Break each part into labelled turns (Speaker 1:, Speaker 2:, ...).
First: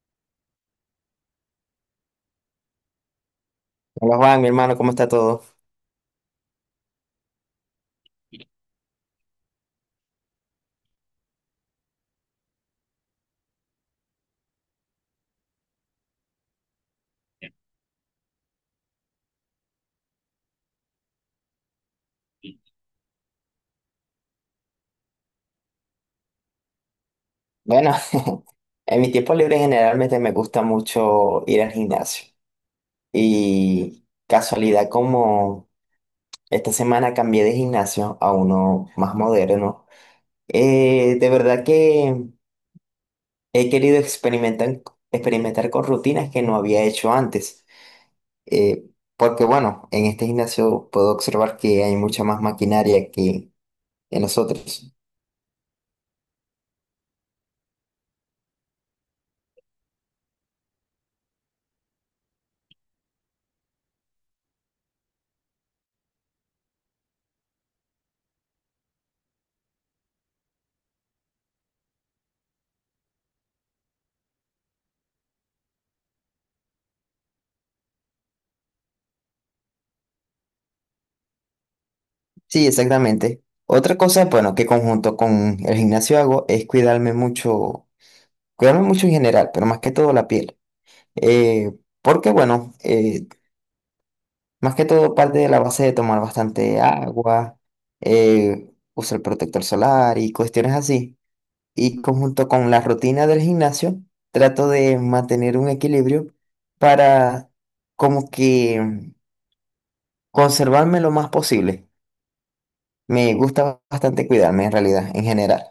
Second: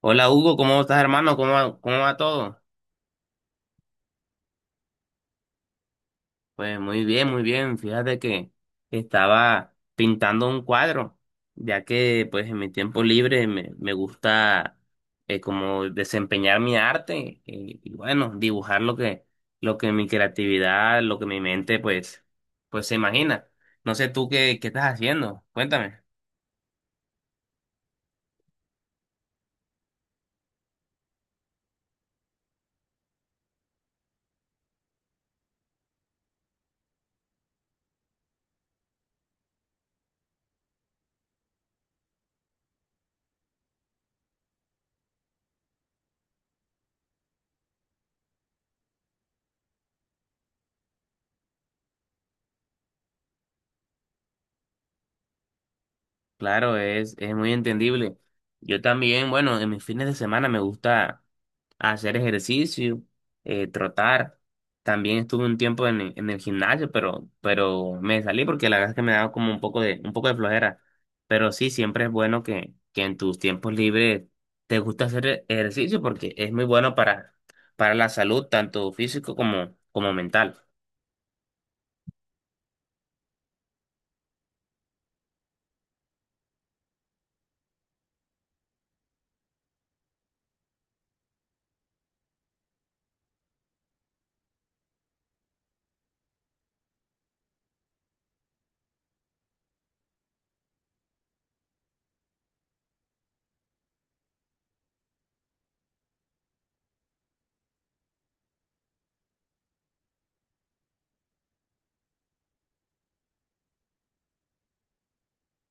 Speaker 1: Hola Hugo, ¿cómo estás hermano? Cómo va todo?
Speaker 2: Hola Juan, mi hermano, ¿cómo está todo?
Speaker 1: Pues muy bien, muy bien. Fíjate que estaba pintando un cuadro, ya que pues en mi tiempo libre me gusta como desempeñar mi arte y bueno, dibujar lo que mi creatividad, lo que mi mente pues se imagina. No sé tú qué estás haciendo, cuéntame.
Speaker 2: Bueno, en mi tiempo libre generalmente me gusta mucho ir al gimnasio. Y casualidad como esta semana cambié de gimnasio a uno más moderno. De verdad que he querido experimentar, experimentar con rutinas que no había hecho antes. Eh, Porque bueno, en este gimnasio puedo observar que hay mucha más maquinaria que en los otros.
Speaker 1: Claro, es muy entendible. Yo también, bueno, en mis fines de semana me gusta hacer ejercicio, trotar. También estuve un tiempo en el gimnasio, pero me salí porque la verdad es que me daba como un poco un poco de flojera. Pero sí, siempre es bueno que en tus tiempos libres te gusta hacer ejercicio porque es muy bueno para la salud, tanto físico como, como mental.
Speaker 2: Sí, exactamente. Otra cosa, bueno, que conjunto con el gimnasio hago es cuidarme mucho en general, pero más que todo la piel. Eh, Porque, bueno, más que todo parte de la base de tomar bastante agua, usar protector solar y cuestiones así. Y conjunto con la rutina del gimnasio, trato de mantener un equilibrio para como que conservarme lo más posible. Me gusta bastante cuidarme en realidad, en general.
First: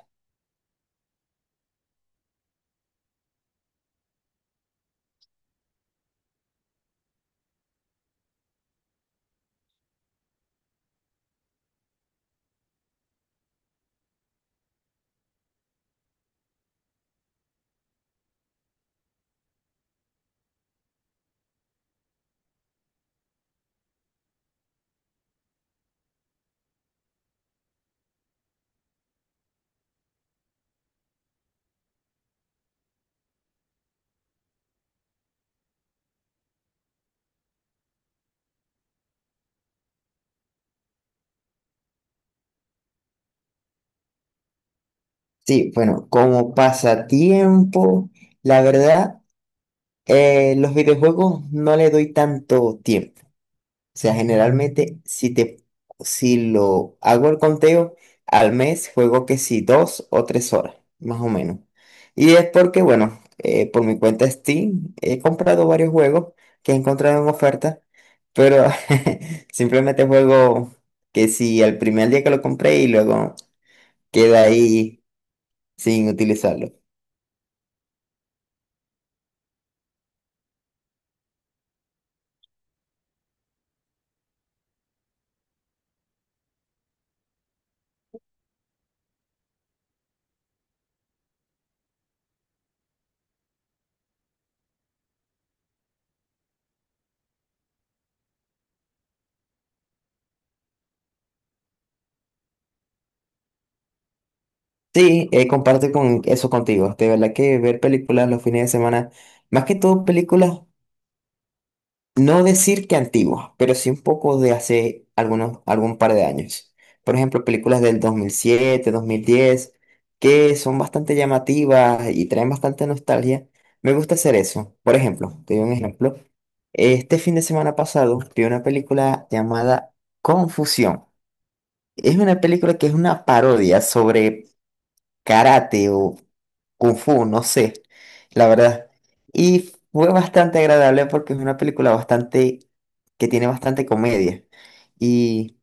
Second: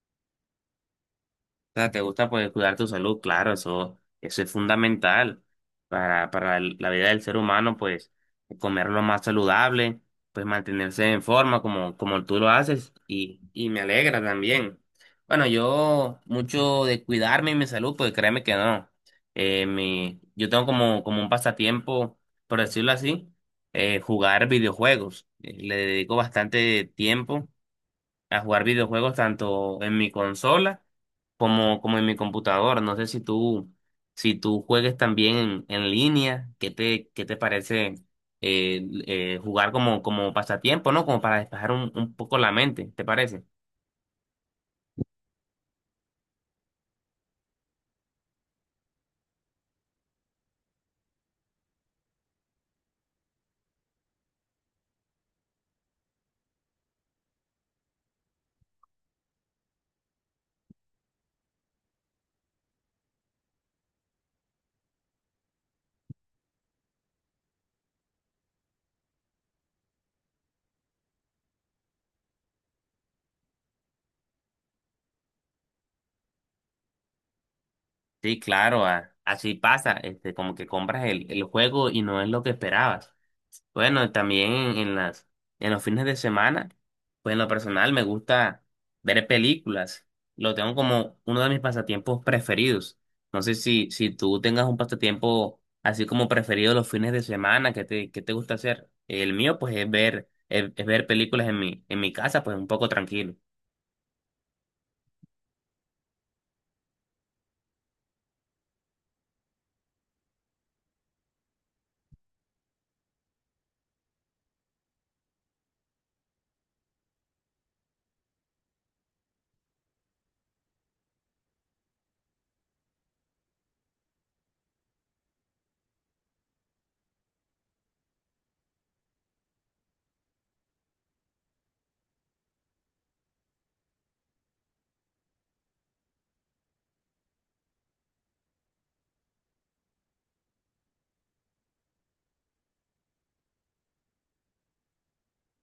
Speaker 1: O sea, te gusta pues cuidar tu salud, claro, eso es fundamental para la vida del ser humano, pues comer lo más saludable, pues mantenerse en forma como, como tú lo haces y me alegra también. Bueno, yo mucho de cuidarme y mi salud, pues créeme que no. Yo tengo como, como un pasatiempo, por decirlo así, jugar videojuegos. Le dedico bastante tiempo a jugar videojuegos tanto en mi consola como, como en mi computadora. No sé si tú, si tú juegues también en línea. ¿Qué qué te parece jugar como, como pasatiempo, ¿no? Como para despejar un poco la mente, ¿te parece?
Speaker 2: Sí, bueno, como pasatiempo, la verdad, los videojuegos no le doy tanto tiempo. O sea, generalmente, si lo hago el conteo, al mes juego que sí dos o tres horas, más o menos. Y es porque, bueno, por mi cuenta Steam he comprado varios juegos que he encontrado en oferta, pero simplemente juego que sí al primer día que lo compré y luego queda ahí sin utilizarlo.
Speaker 1: Sí, claro, así pasa, este, como que compras el juego y no es lo que esperabas. Bueno, también en las, en los fines de semana, pues en lo personal me gusta ver películas. Lo tengo como uno de mis pasatiempos preferidos. No sé si tú tengas un pasatiempo así como preferido los fines de semana, ¿qué qué te gusta hacer? El mío, pues, es ver películas en mi casa, pues un poco tranquilo.
Speaker 2: Sí, comparto con eso contigo. De verdad que ver películas los fines de semana, más que todo películas, no decir que antiguas, pero sí un poco de hace algunos, algún par de años. Por ejemplo, películas del dos mil siete, 2010, que son bastante llamativas y traen bastante nostalgia. Me gusta hacer eso. Por ejemplo, te doy un ejemplo. Este fin de semana pasado vi una película llamada Confusión. Es una película que es una parodia sobre karate o Kung Fu, no sé, la verdad. Y fue bastante agradable porque es una película bastante, que tiene bastante comedia. Y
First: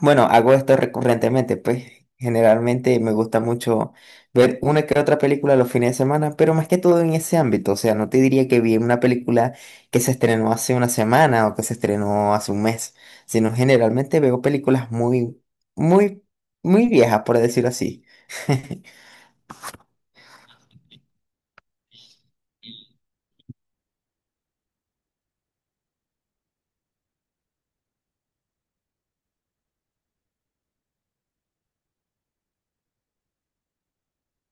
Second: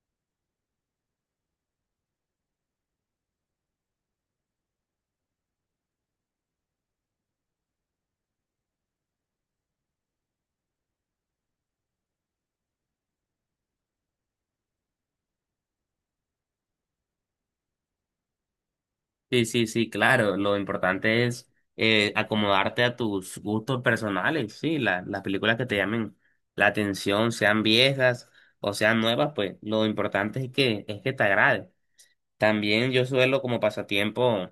Speaker 2: bueno, hago esto recurrentemente, pues generalmente me gusta mucho ver una que otra película los fines de semana, pero más que todo en ese ámbito. O sea, no te diría que vi una película que se estrenó hace una semana o que se estrenó hace un mes, sino generalmente veo películas muy, muy, muy viejas, por decirlo así.
Speaker 1: Sí, sí, sí, claro. Lo importante es acomodarte a tus gustos personales, sí. Las películas que te llamen la atención, sean viejas o sean nuevas, pues lo importante es es que te agrade. También yo suelo como pasatiempo,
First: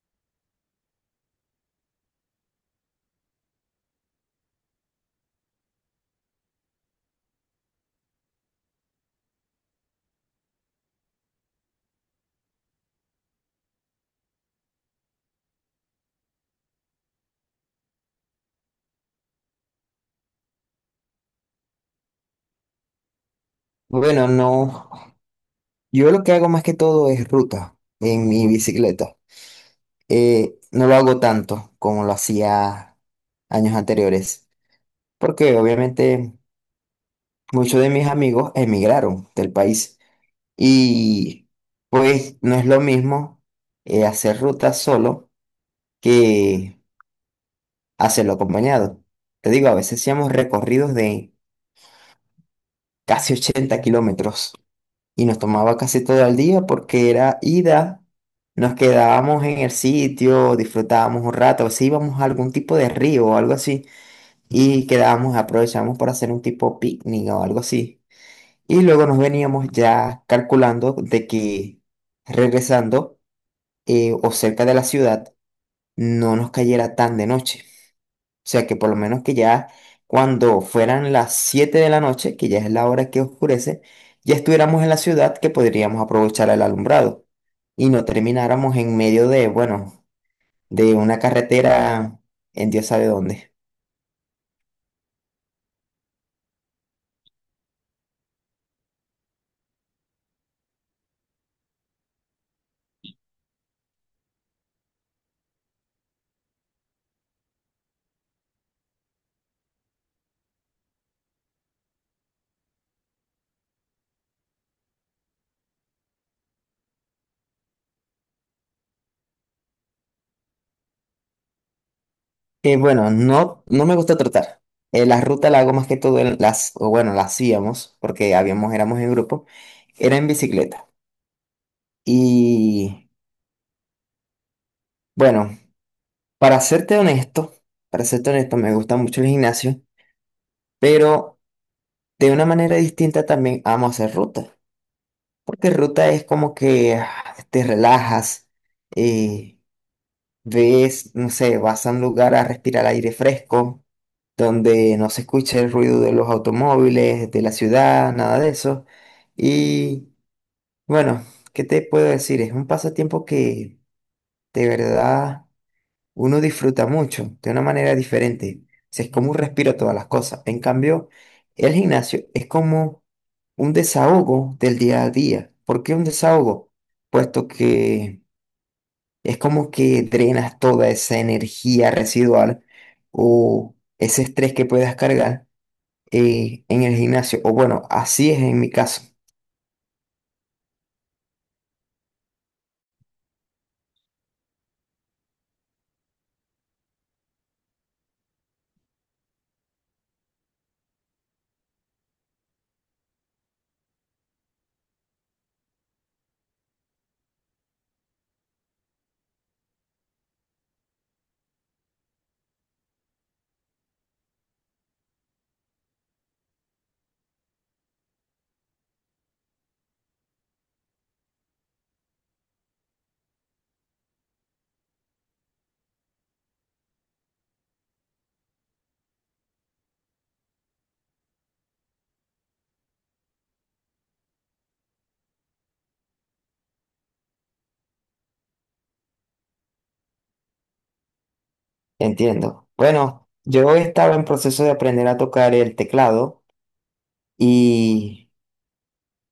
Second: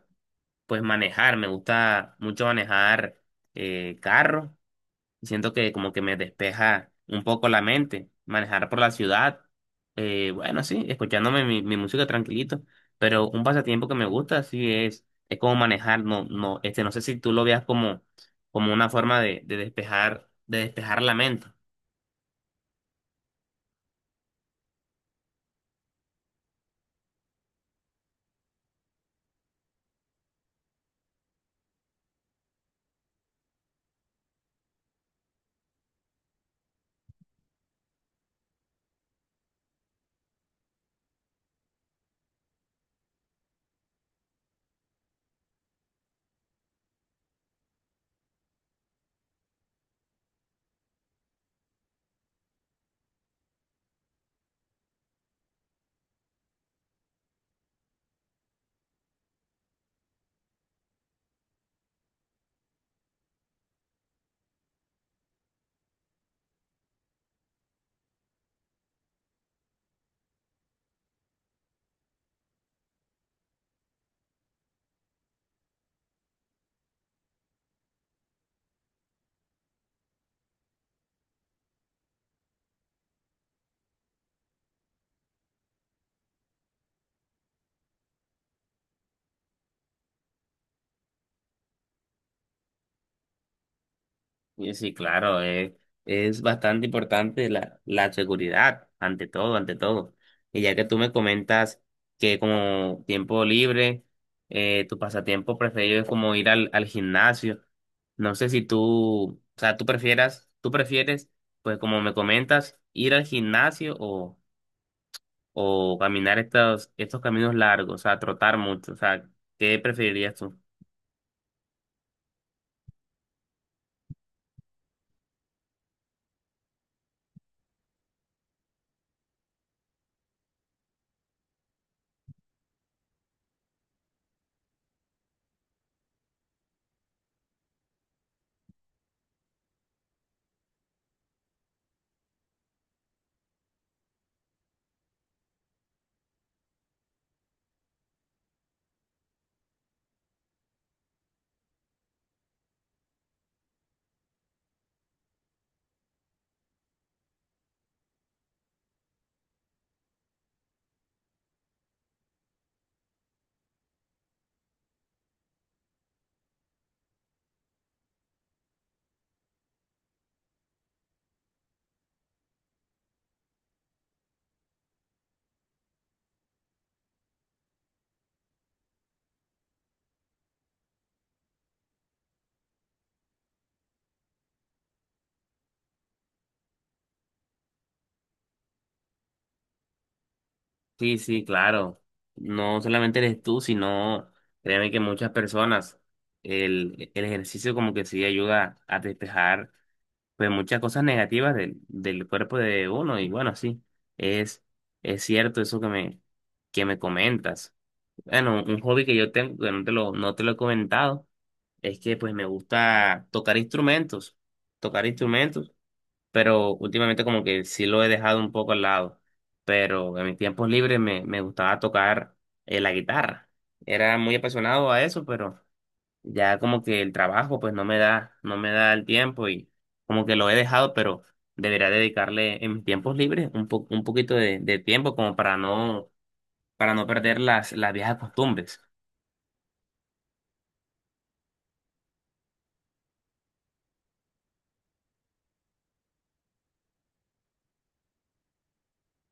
Speaker 1: pues manejar. Me gusta mucho manejar carro y siento que como que me despeja un poco la mente, manejar por la ciudad, bueno, sí, escuchándome mi música tranquilito, pero un pasatiempo que me gusta, sí, es como manejar. No, no, este, no sé si tú lo veas como, como una forma de despejar la mente.
Speaker 2: Bueno, no. Yo lo que hago más que todo es ruta en mi bicicleta. No lo hago tanto como lo hacía años anteriores, porque obviamente muchos de mis amigos emigraron del país y pues no es lo mismo, hacer ruta solo que hacerlo acompañado. Te digo, a veces hacíamos recorridos de casi 80 kilómetros, y nos tomaba casi todo el día porque era ida, nos quedábamos en el sitio, disfrutábamos un rato, si íbamos a algún tipo de río o algo así y quedábamos, aprovechábamos para hacer un tipo picnic o algo así. Y luego nos veníamos ya calculando de que regresando, o cerca de la ciudad, no nos cayera tan de noche. O sea que por lo menos que ya cuando fueran las 7 de la noche, que ya es la hora que oscurece, ya estuviéramos en la ciudad que podríamos aprovechar el alumbrado y no termináramos en medio de, bueno, de una carretera en Dios sabe dónde.
Speaker 1: Y sí, claro, es bastante importante la seguridad, ante todo, ante todo. Y ya que tú me comentas que como tiempo libre, tu pasatiempo preferido es como ir al gimnasio. No sé si tú, o sea, tú prefieres, pues como me comentas, ir al gimnasio o caminar estos caminos largos, o sea, trotar mucho. O sea, ¿qué preferirías tú?
Speaker 2: Bueno, no, no me gusta trotar. La ruta la hago más que todo en las, o bueno, la hacíamos, porque habíamos, éramos en grupo, era en bicicleta. Y bueno, para serte honesto, para serte honesto, me gusta mucho el gimnasio, pero de una manera distinta también amo hacer ruta, porque ruta es como que ah, te relajas, eh, ves, no sé, vas a un lugar a respirar aire fresco, donde no se escucha el ruido de los automóviles, de la ciudad, nada de eso. Y bueno, ¿qué te puedo decir? Es un pasatiempo que de verdad uno disfruta mucho de una manera diferente. O sea, es como un respiro a todas las cosas. En cambio, el gimnasio es como un desahogo del día a día. ¿Por qué un desahogo? Puesto que es como que drenas toda esa energía residual o ese estrés que puedas cargar, en el gimnasio. O bueno, así es en mi caso.
Speaker 1: Sí, sí, claro. No solamente eres tú, sino créeme que muchas personas, el ejercicio como que sí ayuda a despejar pues muchas cosas negativas del cuerpo de uno. Y bueno, sí, es, es cierto eso que me comentas. Bueno, un hobby que yo tengo, que no te lo he comentado, es que pues me gusta tocar instrumentos. Tocar instrumentos pero últimamente como que sí lo he dejado un poco al lado. Pero en mis tiempos libres me gustaba tocar la guitarra. Era muy apasionado a eso, pero ya como que el trabajo pues no me da el tiempo y como que lo he dejado, pero debería dedicarle en mis tiempos libres un poquito de tiempo como para para no perder las viejas costumbres.
Speaker 2: Entiendo. Bueno, yo estaba en proceso de aprender a tocar el teclado y...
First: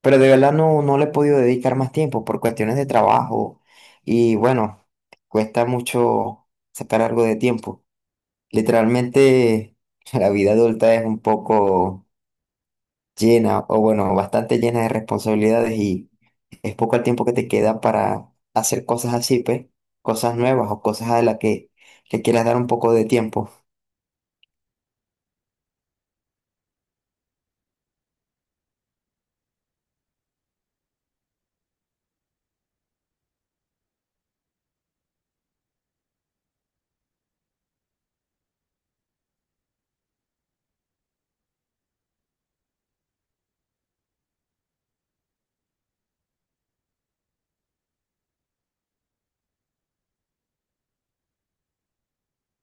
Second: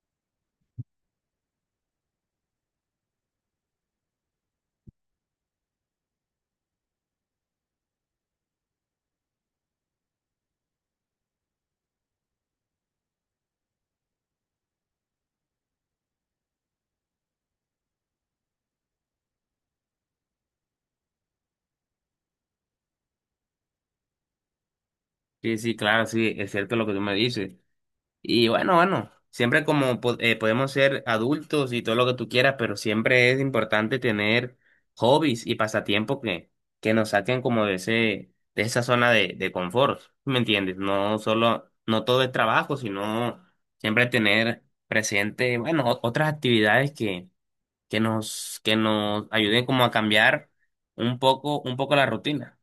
Speaker 2: pero de verdad no, no le he podido dedicar más tiempo por cuestiones de trabajo y bueno, cuesta mucho sacar algo de tiempo. Literalmente la vida adulta es un poco llena o bueno, bastante llena de responsabilidades y es poco el tiempo que te queda para hacer cosas así, pues, cosas nuevas o cosas a las que le quieras dar un poco de tiempo.
Speaker 1: Sí, sí, claro, sí, es cierto lo que tú me dices. Y bueno, siempre como podemos ser adultos y todo lo que tú quieras, pero siempre es importante tener hobbies y pasatiempos que nos saquen como de ese, de esa zona de confort, ¿me entiendes? No solo, no todo es trabajo, sino siempre tener presente, bueno, otras actividades que nos ayuden como a cambiar un poco la rutina.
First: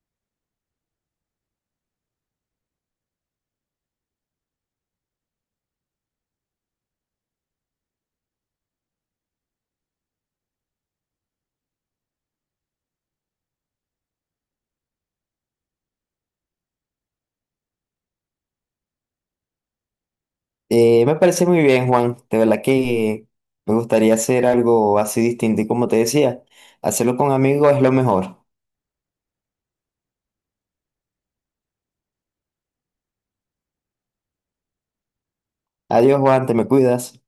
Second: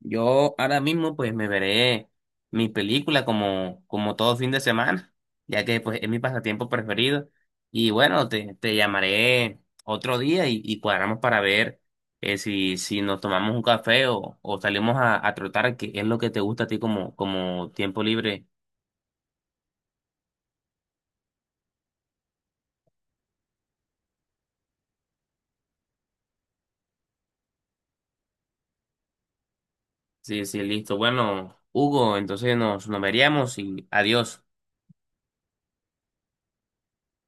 Speaker 1: Yo ahora mismo pues me veré mi película como, como todo fin de semana, ya que pues es mi pasatiempo preferido. Y bueno, te llamaré otro día y cuadramos para ver si nos tomamos un café o salimos a trotar, que es lo que te gusta a ti como, como tiempo libre.
Speaker 2: Me parece muy bien, Juan. De verdad que me gustaría hacer algo así distinto y como te decía, hacerlo con amigos es lo mejor.
Speaker 1: Sí, sí, listo. Bueno, Hugo, entonces nos veríamos y adiós.
Speaker 2: Adiós, Juan, te me cuidas.